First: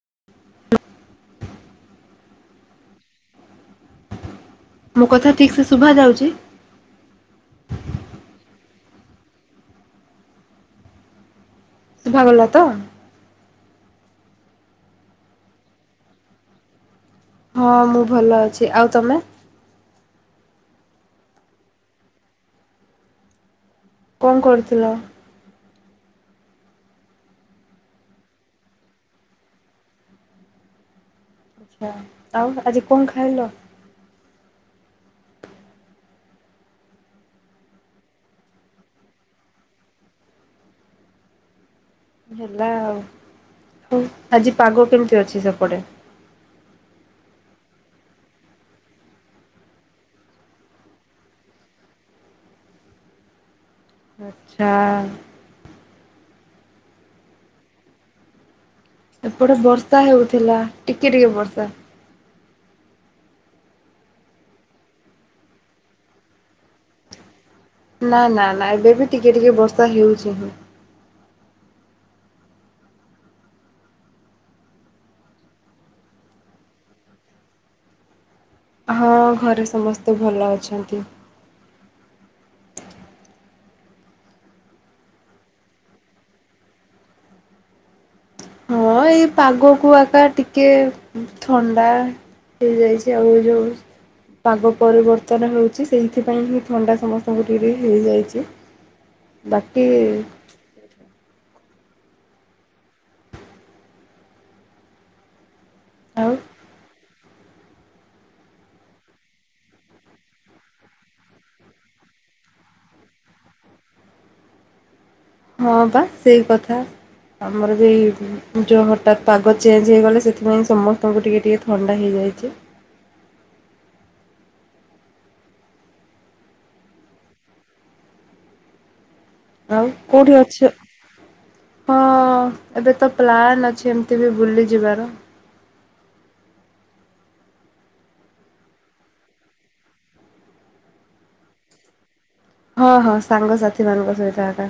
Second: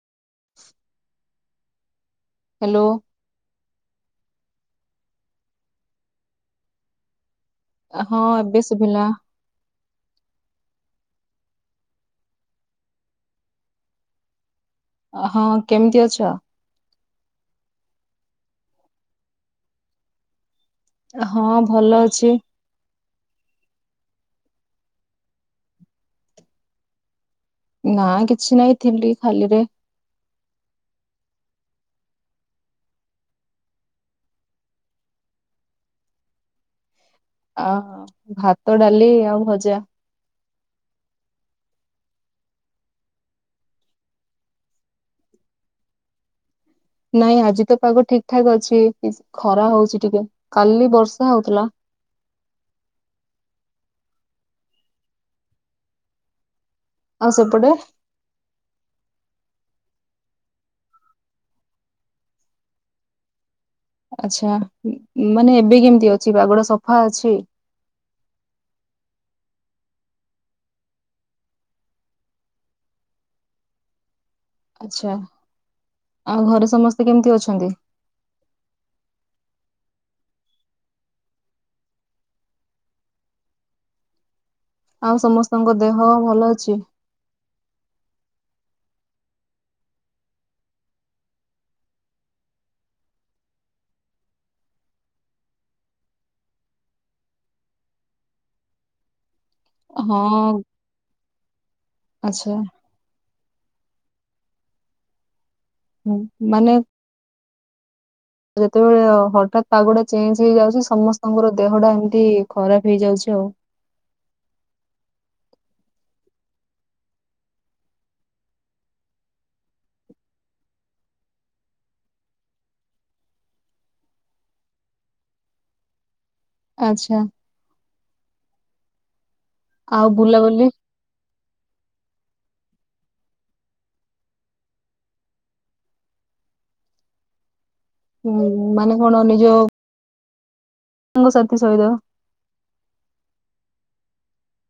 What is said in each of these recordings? [inaudible] Hello. ମୋ କଥା ଠିକ୍ ସେ ଶୁଭା ଯାଉଛି? ହଁ ଏବେ ଶୁଭିଲା। ଶୁଭାଗଲା ତ? ହଁ କେମିତି ଅଛ? ହଁ ମୁଁ ଭଲ ଅଛି ଆଉ ତମେ? ହଁ ଭଲ ଅଛି। କଣ କରୁଥିଲ? ନା କିଛି ନାଇଁ ଥିଲି ଖାଲିରେ। ଆଛା ଆଉ ଆଜି କଣ ଖାଇଲ? ଅ ଭାତ ଡାଲି ଆଉ ଭଜା। ହେଲା ଆଉ ହଉ ଆଜି ପାଗ କେମିତି ଅଛି ସେପଟେ? ନାଇଁ ଆଜି ତ ପାଗ ଠିକ ଠାକ ଅଛି ଖରା ହଉଛି ଟିକେ କାଲି ବର୍ଷା ହଉଥିଲା। ଆଚ୍ଛା। ଆଉ ସେପଟେ? ଏପଟେ ବର୍ଷା ହେଉଥିଲା ଟିକେ ଟିକେ ବର୍ଷା। ଆଛା ମ୍-ମାନେ ଏବେ କେମିତି ଅଛି ପାଗଡା ସଫା ଅଛି? ନା ନା ନା ଏବେ ବି ଟିକେ ଟିକେ ବର୍ଷା ହେଉଛି ହଁ। ଆଛା, ଆଉ ଘରେ ସମସ୍ତେ କେମିତି ଅଛନ୍ତି? ହଁ ଘରେ ସମସ୍ତେ ଭଲ ଅଛନ୍ତି। ଆଉ ସମସ୍ତଙ୍କ ଦେହ ଭଲ ଅଛି? ହଁ ଏଇ ପାଗକୁ ଆକା ଟିକେ ଥଣ୍ଡା ହେଇଯାଇଛି ଆଉ ଯୋଉ ପାଗ ପରିବର୍ତ୍ତନ ହଉଛି ସେଇଥିପାଇଁ ହିଁ ଥଣ୍ଡା ସମସ୍ତଙ୍କୁ ଟିକେ ହେଇଯାଇଛି। ବାକି-ଇ। ହଁ ଆଚ୍ଛା। ହୁଁ ଆଉ ମାନେ। ଯେତେବେଳେ ଅ-ହଠାତ୍ ପାଗଟା ଚେଞ୍ଜ ହେଇଯାଉଛି ସମସ୍ତଙ୍କର ଦେହଟା ଏମିତି ଖରାପ ହେଇଯାଉଛି ଆଉ। ହଁ ବା ସେଇ କଥା ଆମର ଯେ ଯଉ ହଠାତ୍ ପାଗ ଚେଞ୍ଜ ହେଇଗଲେ ସେଥିପାଇଁ ସମସ୍ତଙ୍କୁ ଟିକେ ଟିକେ ଥଣ୍ଡା ହେଇଯାଇଛି। ଆଚ୍ଛା। ଆଉ କୋଉଠି ଅଛ? ହଁ। ଏବେ ତ ପ୍ଲାନ୍ ଅଛି ଏମିତି ବି ବୁଲି ଯିବାର। ହୁଁ ମାନେ କଣ ନିଜ ସାଙ୍ଗସାଥି ସହିତ। ହଁ ହଁ ସାଙ୍ଗସାଥିମାନଙ୍କ ସହିତ ଏକା।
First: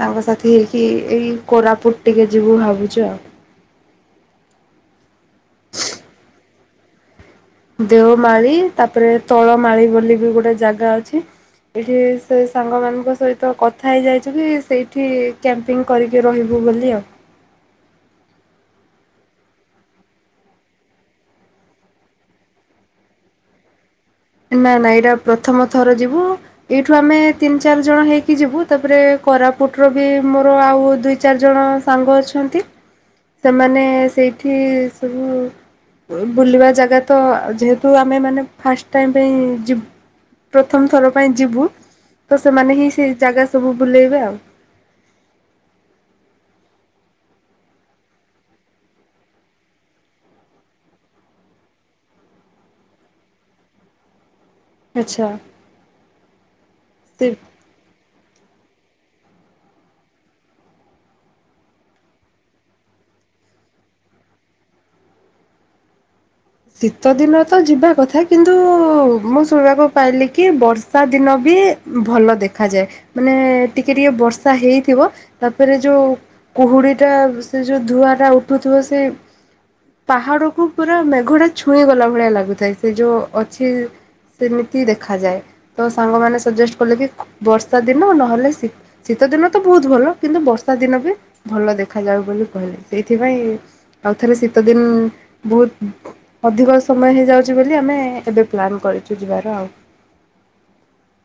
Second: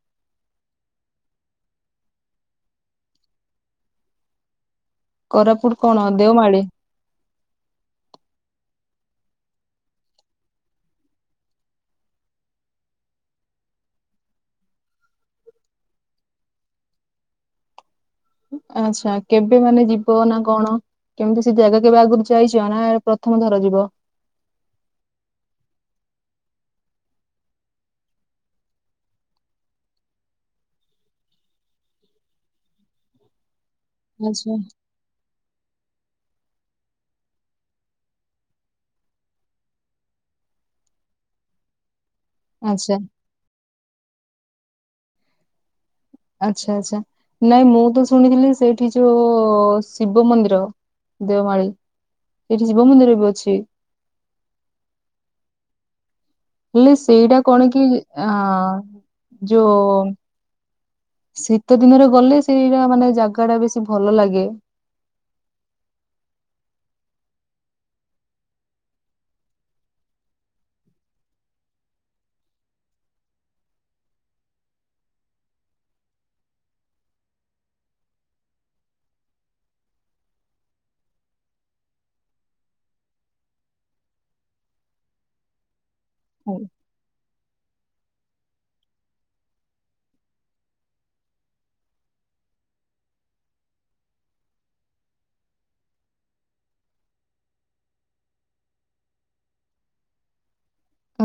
ସାଙ୍ଗସାଥି ହେଇକି ଏଇ କୋରାପୁଟ ଟିକେ ଯିବୁ ଭାବୁଛୁ ଆଉ। କୋରାପୁଟ କଣ ଦେଓମାଳି? ଦେଓମାଳି ତାପରେ ତଳମାଳି ବୋଲି ବି ଗୋଟେ ଜାଗା ଅଛି ଏଇଠି ସେ ସାଙ୍ଗମାନଙ୍କ ସହିତ କଥା ହେଇଯାଇଛୁ କି ସେଇଠି କ୍ୟାମ୍ପିଙ୍ଗ କରିକି ରହିବୁ ବୋଲି ଆଉ। ଆଛା କେବେ ମାନେ ଯିବ ନା କଣ କେମିତି ସେ ଜାଗା କେବେ ଆଗରୁ ଯାଇଛ ନା ପ୍ରଥମ ଥର ଯିବ? ନା ନା ଏଇଟା ପ୍ରଥମ ଥର ଯିବୁ। ଏଇଠୁ ଆମେ ତିନି ଚାରି ଜଣ ହେଇକି ଯିବୁ ତାପରେ କୋରାପୁଟର ବି ମୋର ଆଉ ଦୁଇ ଚାରି ଜଣ ସାଙ୍ଗ ଅଛନ୍ତି ସେମାନେ ଏଁ-ସେଇଠି ଆଚ୍ଛା ସବୁ। ବୁଲିବା ଜାଗା ତ ଯେହେତୁ ଆମେ ମାନେ ଫାଷ୍ଟ ଟାଇମ ପାଇଁ ଯିବ୍ ପ୍ରଥମଥର ପାଇଁ ଯିବୁ। ତ ସେମାନେ ହିଁ ଆଚ୍ଛା ସେଇ ଜାଗା ସବୁ ବୁଲେଇବେ ଆଉ। ଆଚ୍ଛା ଆଚ୍ଛା, ନାଇଁ ମୁଁ ତ ଶୁଣିଥିଲି ସେଇଠି ଯୋଉ-ଉ ଶିବ ମନ୍ଦିର ଦେଓମାଳିୀ ସେଇଠି ଶିବ ମନ୍ଦିର ବି ଅଛି। ଆଚ୍ଛା। ହେଲେ ସେ ସେଇଟା କଣ କି ଆଁ ଯୋଉ ଶୀତ ଦିନରେ ଗଲେ ସେଇଟା ମାନେ ଜାଗାଟା ବେଶୀ ଭଲ ଲାଗେ। ଶୀତଦିନରେ ତ ଯିବା କଥା, କିନ୍ତୁ-ଉ ମୁଁ ଶୁଣିବାକୁ ପାଇଲି କି ବର୍ଷାଦିନ ବି ଭଲ ଦେଖାଯାଏ ମାନେ ଟିକେ ଟିକେ ବର୍ଷା ହେଇଥିବ ତାପରେ ଯୋଉ କୁହୁଡି ଟା ସେ ଯୋଉ ଧୂଆଁଟା ଉଠୁଥିବ ସେ ପାହାଡକୁ ପୁରା ଘୁଟା ଛୁଇଁ ଗଲା ଭଳିଆ ଲାଗୁଥାଏ ସେ ଯଉ ଅଛି ସେମିତି ଦେଖାଯାଏ। ତ ସାଙ୍ଗମାନେ ସଜେଷ୍ଟ କଲେ କି ବର୍ଷାଦିନ ନହେଲେ ଶୀ-ଶୀତଦିନ ତ ବହୁତ୍ ଭଲ, କିନ୍ତୁ ବର୍ଷାଦିନ ବି ଭଲ ଦେଖାଯାଉ ବୋଲି କହିଲେ, ସେଇଥିପାଇଁ ଆଉ ଥରେ ଶୀତଦିନ୍ ବୋହୁତ୍ ଅଧିକ ସମୟ ହେଇଯାଉଛି ବୋଲି ଆମେ-ଏ ଏବେ ପ୍ଲାନ୍ କରିଛୁ ଯିବାର ଆଉ।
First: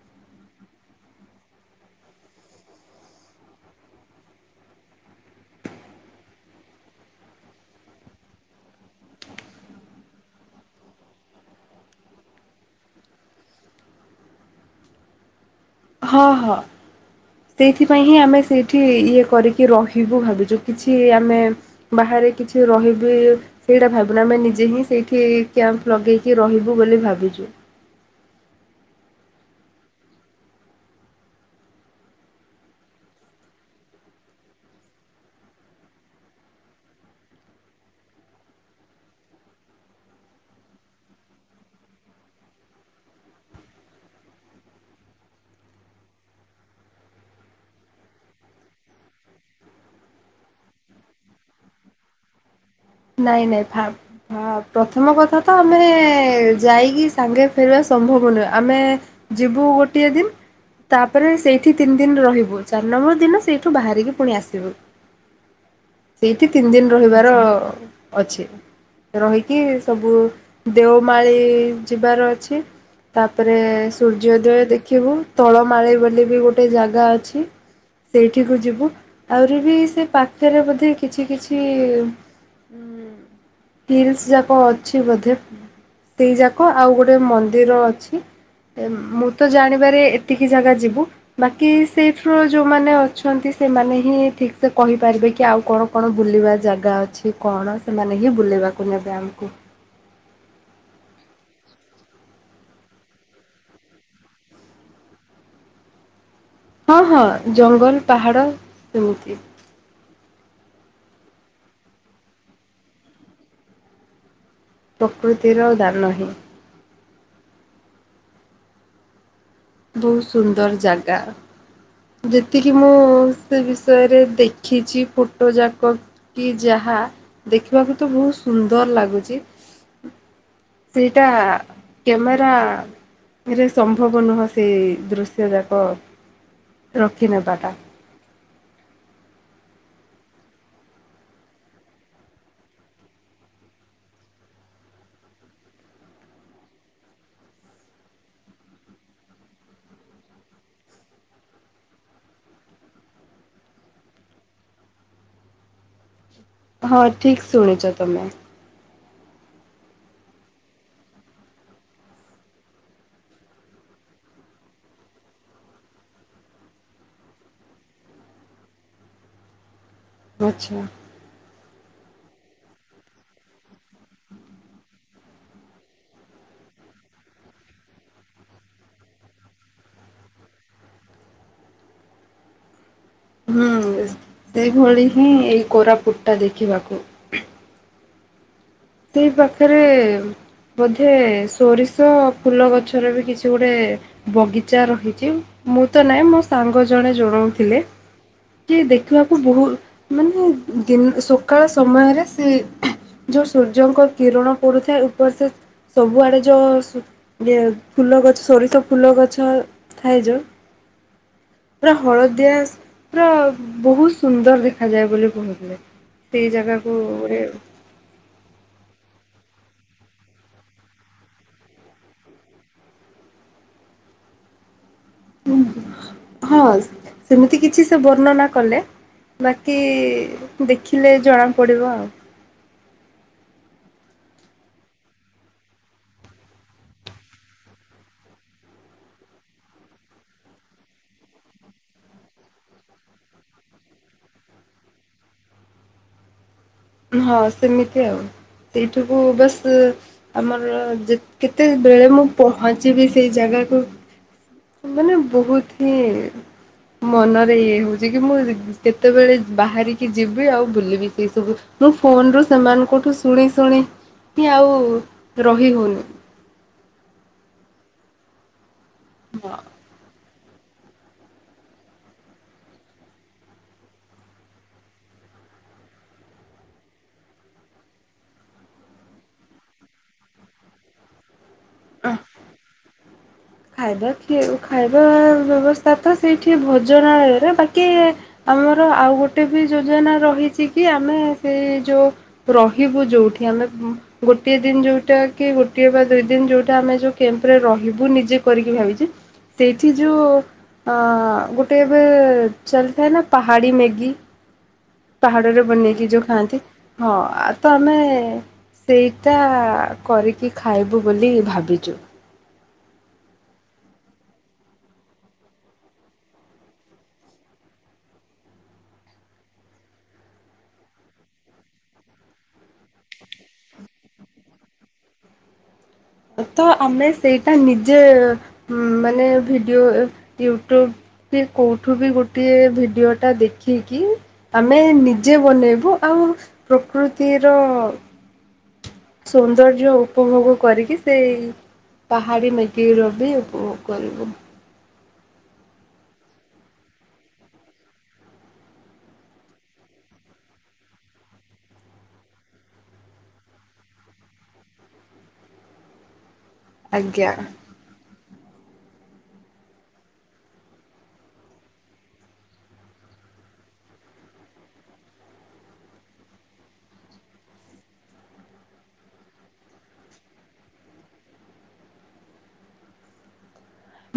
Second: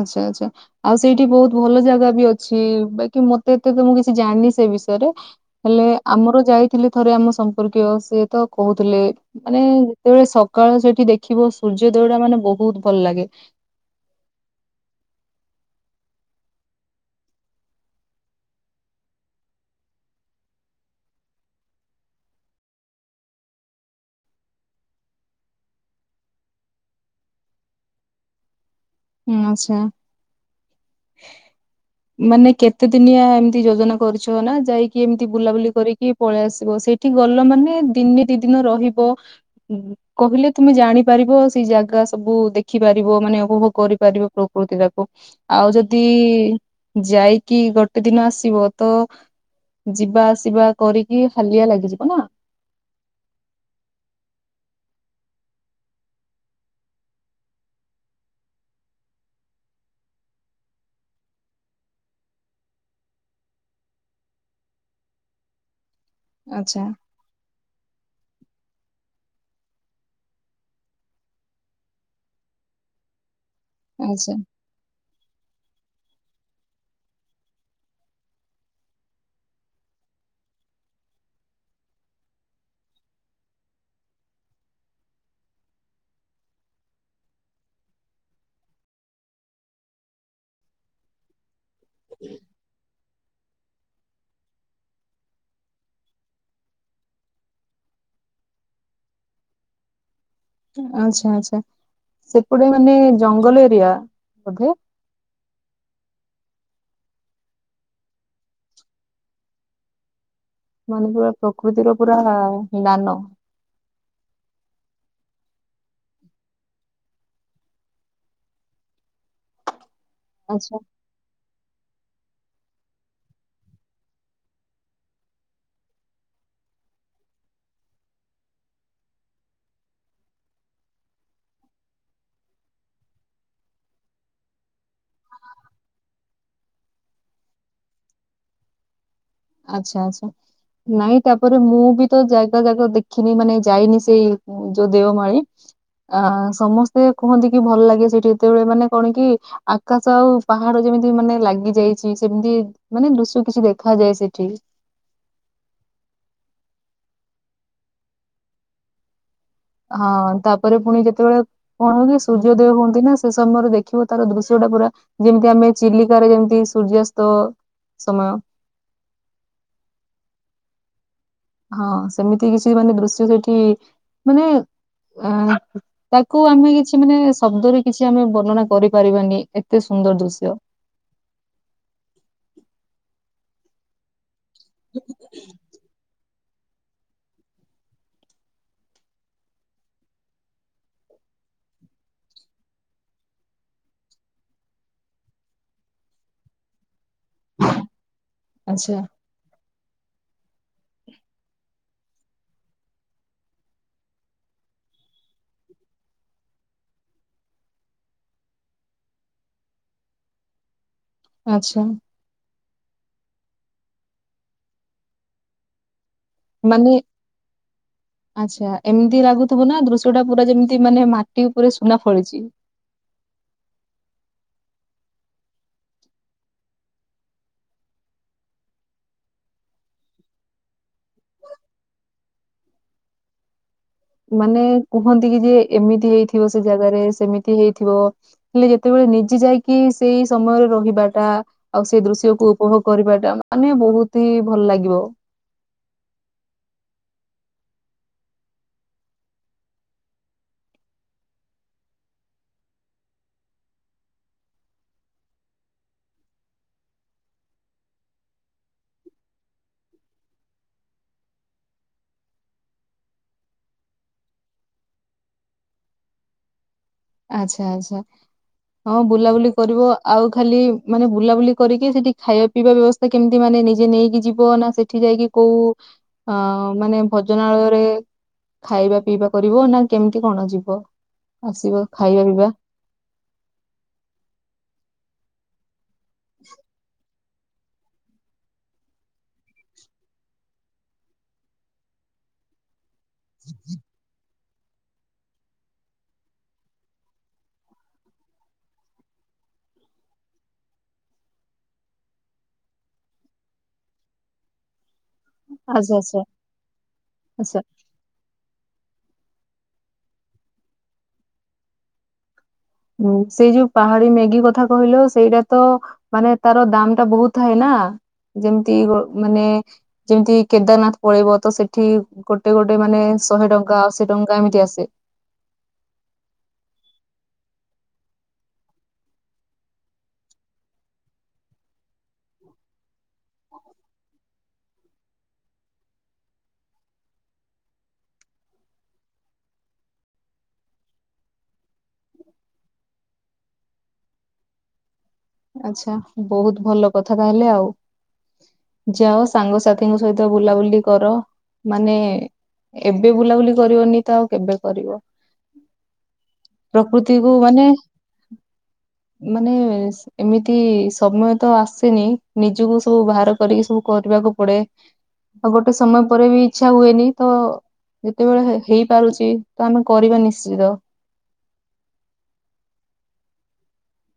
ଆଚ୍ଛା ଆଚ୍ଛା, ଆଉ ସେଇଠି ବହୁତ ଭଲ ଜାଗା ବି ଅଛି ବାକି ମତେ ଏତେତ ମୁଁ କିଛି ଜାଣିନି ସେ ବିଷୟରେ, ହେଲେ ଆମର ଯାଇଥିଲେ ଥରେ ଆମ ସମ୍ପର୍କୀୟ ସେ ତ କହୁଥିଲେ ମାନେ ଯେତେବେଳେ ସକାଳ ସେଇଠି ଦେଖିବ ସୂର୍ଯ୍ୟୋଦୟଟା ମାନେ ବହୁତ ଭଲ ଲାଗେ। ହଁ ହଁ, ସେଇଥିପାଇଁ ହିଁ ଆମେ ସେଇଠି ଇଏ କରିକି ରହିବୁ ଭାବିଛୁ। କିଛି ଆମେ ବାହାରେ କିଛି ରହିବୁ ସେଇଟା ଭାବିନୁ, ଆମେ ନିଜେ ହିଁ ସେଇଠି କ୍ୟାମ୍ପ ଲଗେଇକି ରହିବୁ ବୋଲି ଭାବିଛୁ। ହୁଁ-ଆଛା। ମାନେ କେତେ ଦିନିଆ ଏମତି ଯୋଜନା କରିଛ ନା ଯାଇକି ଏମିତି ବୁଲାବୁଲି କରିକି ପଳେଇ ଆସିବ, ସେଇଠି ଗଲ ମାନେ ଦିନେ ଦି ଦିନ ରହିବ କହିଲେ ତୁମେ ଜାଣିପାରିବ ସେଇ ଜାଗା ସବୁ ଦେଖିପାରିବ ମାନେ ଉପଭୋଗ କରି କରିବ ପ୍ରକୃତିଟାକୁ, ଆଉ ଯଦି ଯାଇକି ଗୋଟେ ଦିନ ଆସିବ ତ ଯିବା ଆସିବା କରିକି ହାଲିଆ ଲାଗିଯିବ ନା। ନାଇଁ ନାଇଁ, ଫା-ଫ୍-ପ୍ରଥମ କଥା ତ ଆମେ ଯାଇକି ସାଙ୍ଗେ ଫେରିବା ସମ୍ଭବ ନୁହେଁ, ଆମେ ଯିବୁ ଗୋଟିଏ ଦିନ୍ ତାପରେ ସେଇଠି ତିନି ଦିନ ରହିବୁ, ଚାରି ନମ୍ବର ଦିନ ସେଇଠୁ ବାହାରିକି ପୁଣି ଆସିବୁ। ସେଇଠି ତିନି ଆଚ୍ଛା ଦିନ୍ ରହିବାର ଅଛି, ରହିକି ସବୁ ଦେଓମାଳି ଯିବାର ଅଛି ତା ତାପରେ ଆଚ୍ଛା ସୂର୍ଯ୍ୟୋଦୟ ଦେଖିବୁ ତଳ ମାଳି ବୋଲି ବି ଗୋଟେ ଜାଗା ଅଛି ସେଇଠିକୁ ଯିବୁ ଆହୁରି ବି ସେ ପାଖରେ ବୋଧେ କିଛି କିଛି ଉ ହିଲ୍ସ ଯାକ ଅଛି ବୋଧେ ସେଇ ଯାକ ଆଉ ଗୋଟେ ମନ୍ଦିର ଅଛି ମୁଁ ତ ଜାଣିବାରେ ଏତିକି ଜାଗା ଯିବୁ ବାକି କି ସେଇଥିରୁ ଯେଉଁମାନେ ଅ ଅଛନ୍ତି ସେମାନେ ହିଁ ଠିକ୍ ସେେ କହିପାରିବେ କି ଆଉ କଣ କଣ ବୁଲିବା ଜାଗା ଅଛି କଣ ସେମାନେ ହିଁ ବୁଲିବାକୁ ନେବେ ଆମକୁ ଆଛା ଆଛା ସେପଟେ ମାନେ ଜଙ୍ଗଲ ଏରିଆ ବଧେ ହଁ ହଁ ଜଙ୍ଗଲ ପାହାଡ ସେମିତି। ମାନେ ପୁରା ପ୍ରକୃତିର ପୁରା ନାନ। ପ୍ରକୃତିର ଦାନ ହିଁ। ବହୁତ ସୁନ୍ଦର ଆଚ୍ଛା ଜାଗା। [inaudible] ଯେତିକି ମୁଁ ସେ ବିଷୟରେ ଦେଖିଛି ଫଟୋ ଯାକ କି ଯାହା ଦେଖିବାକୁ ତ ବହୁତ ସୁନ୍ଦର ଲାଗୁଛି। ସେଇଟା କ୍ୟାମେରାରେ ସମ୍ଭବ ନୁହଁ ସେଇ ଦୃଶ୍ୟ ଯାକ ରଖି ନେବାଟା। ଆଚ୍ଛା ଆଚଛା ନାଇଁ ତାପରେ ମୁଁ ବି ତ ଜାଗା ଜାଗା ଦେଖିନି। ମାନେ ଯାଇନି ସେଇ ଯୋଉ ଦେଓମାଳିୀ ଆ ସମସ୍ତେ କୁହନ୍ତି କି ଭଲ ଲାଗେ ସେଇଠି ଏତେବେଳେ ମାନେ କଣ କି ଆକାଶ ଆଉ ପାହାଡ ଯେମିତି ମାନେ ଲାଗି ଯାଇଛି। ସେମିତି ମାନେ ଲୁସୁ କିଛି ଦେଖାଯାଏ ସେଠି ସେଠି [inaudible] ହଁ ଠିକ ଶୁଣିଛ ତମେ? ହଁ ତାପରେ ପୁଣି ଯେତେବେଳେ କଣ ହ କି ସୂର୍ଯ୍ୟଦୟ ହୁଅନ୍ତି। ନା ସେ ସମୟରେ ଦେଖିବ ତାର ଦୃଶ୍ୟ ଟା ପୁରା ଯେମିତି ଆମେ ଚିଲିକାରେ ଯେମିତି ସୂର୍ଯ୍ୟସ୍ତ ସମୟ। ଆଚ୍ଛା। ହଁ ସେମିତି କିଛି ମାନେ ଦୃଶ୍ୟ ସେଠି ମାନେ ଅ ତାକୁ ଆମେ କିଛି ମାନେ ଶବ୍ଦରେ କିଛି ଆମେ ବର୍ଣ୍ଣନା କରିପାରିବାନି। ଏତେ ସୁନ୍ଦର ଦୃଶ୍ୟ। ହୁଁ। ସେଇଭଳି ହିଁ ଏଇ କୋରାପୁଟ। ଟା ଦେଖିବାକୁ ସେଇ ପାଖରେ ବୋଧେ ସୋରିଷ ଫୁଲ ଗଛର ବି କିଛି ଗୋଟେ ବଗିଚା ରହିଛି। ମୁଁ ତ ନହିଁ ମୋ ସାଙ୍ଗ ଜଣେ ଜଣାଉଥିଲେ କି ଆଚ୍ଛା ଦେଖିବାକୁ ବହୁତ ମାନେ ଦିନ ସକାଳ ସମୟରେ ସେ ଯୋଉ ସୂର୍ଯ୍ୟଙ୍କ କିରଣ ପୁଥାଏ ଉପର ସେ ସବୁଆଡେ ଯୋଉ ଫୁଲ ଗଛ ସୋରିଷ ଫୁଲ ଗଛ ଥାଏ ଯୋଉ ଆଚ୍ଛା ପୁରା ହଳଦିଆ ପୁରା ବହୁତ ସୁନ୍ଦର ଦେଖାଯାଏ ବୋଲି କହୁଥିଲେ? ସେଇ ମାନେ ଜାଗାକୁ ଆଚ୍ଛା ଏମିତି ଲାଗୁଥିବ ନା ଦୃଶ୍ୟ ଟା ପୁରା ଯେମିତି ମାନେ ମାଟି ଉପରେ ସୁନା ଫଳିଛି। ହଁ ସେମିତି କିଛି ସେ ବର୍ଣ୍ଣନା କଲେ। ବାକି ଦେଖିଲେ ଜଣା ପଡିବ ଆଉ [inaudible] ମାନେ କୁହନ୍ତି କି ଯେ ଏମିତି ହେଇଥିବ ସେ ଜାଗାରେ ସେମିତି ହେଇଥିବ ହେଲେ ଯେତେବେଳେ ନିଜେ ଯାଇକି ସେଇ ସମୟରେ ରହିବାଟା ଆଉ ସେଇ ଦୃଶ୍ୟକୁ ଉପଭୋଗ କରିବାଟା ମାନେ ବହୁତ ହି ଭଲ ଲାଗିବ। ହଁ ସେମିତି ଆଉ ସେଇଠୁକୁ ବସ୍ ଆମର କେତେବେଳେ ମୁଁ ପହଞ୍ଚିବି ସେଇ ଜାଗାକୁ ମାନେ ବହୁତ ହିଁ ମନରେ ଇଏ ହଉଛି କି ମୁଁ କେତେବେଳେ ବାହାରିକି ଯିବି ଆଉ ବୁଲିବି ସେଇ ସବୁ ମୁଁ ଫୋନ ରୁ ସେମାନଙ୍କଠୁ ଶୁଣି ଶୁଣିି ଆଉ ରହି ହେଉନି। ଆଛା ଆଛା। ହଁ ବୁଲାବୁଲି କରିବ ଆଉ ଖାଲି ମାନେ ବୁଲାବୁଲି କରିକି ସେଠି ଖାଇବା ପିଇବା ବ୍ୟବସ୍ଥା କେମିତି ମାନେ ନିଜେ ନେଇକି ଯିବ ନା ସେଠି ଯାଇକି କୋଉ ଅ ମାନେ ଭଜନାଳୟରେ ଖାଇବା ପିଇବା କରିବ ନା କେମିତି କଣ ଯିବ ଆସିବ। ଖାଇବା ପିଇବା ଖାଇବା କି ଖାଇବା ବ୍ୟବସ୍ ତା ତ ସେଇଠି ଭଜନ ବାକି ଆମର ଆଉ ଗୋଟେ ବି ଯୋଜନା ରହିଛି କି ଆମେ ସେ ଯୋଉ ରହିବୁ ଯୋଉଠି ଆମେ ଗୋ ଗୋଟିଏ ଦିନ ଯଉଟା କି ଗୋଟିଏ ବା ଦୁଇ ଦିନ ଯଉଟା ଆମେ ଯଉ କ୍ୟାମ୍ପରେ ରହିବୁ ନିଜେ କରିକି ଭାବିଛି ସେଇଠି ଯୋଉ ଅ ଅ ଗୋଟେ ଏବେ ଚାଲିଥାଏ ନା ପାହାଡ଼ି ମେଗି। ପାହାଡରେ ଆଚ୍ଛା ବନେଇକି ଆଚ୍ଛା। ଯୋଉ ଖାଆନ୍ତି। ହଁ ଆ ଆଚ୍ଛା ତ ଆମେ ସେଇଟା କରିକି ଖାଇବୁ ବୋଲି ଭାବିଛୁ। ହଁ ସେଇ ଯୋଉ ପାହାଡି ମ୍ୟାଗି କଥା କହିଲ ସେଇଟା ତ ମାନେ ତାର ଦାମ ଟା ବହୁତ ଥାଏ ନ ଯେମିତି ମାନେ ଯେମିତି କେଦାରନାଥ ପଳେଇବ ତ ସେଠି ଗୋଟେ ଗୋଟେ ମାନେ ଶହେ ଟଙ୍କା ଅଶୀ ଟଙ୍କା ଏମିତି ଆସେ। ତ ଆମେ ସେଇଟା ନିଜେ ମାନେ ଭିଡିଓ, ୟୁଟ୍ୟୁବ କୋଉଠୁ ବି ଗୋଟେ ଭିଡିଓ ଟା ଦେଖିକି, ଆମେ ନିଜେ ବନେଇବୁ, ଆଉ ପ୍ରକୃତିର ସୌନ୍ଦର୍ଯ୍ୟ ଉପଭୋଗ କରିକି, ସେଇ ପାହାଡି ମେଗି ର ବି ଉପଭୋଗ କରିବୁ। ଆଚ୍ଛା ବହୁତ ଭଲ କଥା ତାହେଲେ, ଆଉ ଯାଅ ସାଙ୍ଗସାଥିଙ୍କ ସହିତ ବୁଲାବୁଲି କର, ମାନେ ଏବେ ବୁଲାବୁଲି କରିବନି ତ ଆଉ କେବେ କରିବ? ଆଜ୍ଞା ପ୍ରକୃତିକୁୁ ମାନେ ମାନେ ଏମିତି ସମୟ ତ ଆସେନି ନିଜକୁ ସବୁ ବାହାର କରିକି ସବୁ କରିବାକୁ ପଡେ, ଆଉ ଗୋଟେ ସମୟ ପରେ ବି ଇଚ୍ଛା ହୁଏନି ତ ଯେତେବେଳେ ହେଇପାରୁଛି ତ ଆମେ କରିବା ନିଶ୍ଚିତ।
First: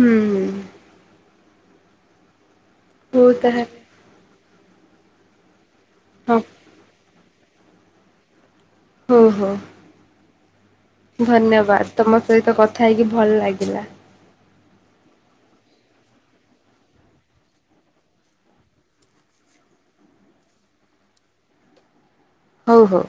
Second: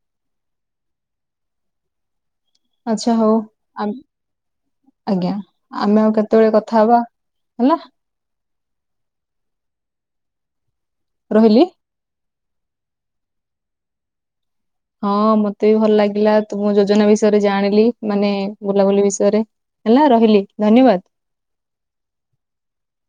ହୁଁ । ଆଚ୍ଛା ହଉ ତାହେଲେ ଆ [inaudible] ଆଜ୍ଞା। ଆମେ ଆଉ ହଁ କେତେବେଳେ କଥା ହବା? ହେଲା। ହଁ ହୋ, ରହିଲି। ଧନ୍ୟବାଦ ସହିତ କଥା ହେଇକି ଭଲ ଲାଗିଲା । ହଁ ମତେ ବି ଭଲ ଲାଗିଲା, ତ ମୁଁ ଯୋଜନା ବିଷୟରେ ଜାଣିଲି ମାନେ ବୁଲାବୁଲି ବିଷୟରେ ହେଲା ରହିଲି ଧନ୍ୟବାଦ। ହଉ ହଉ।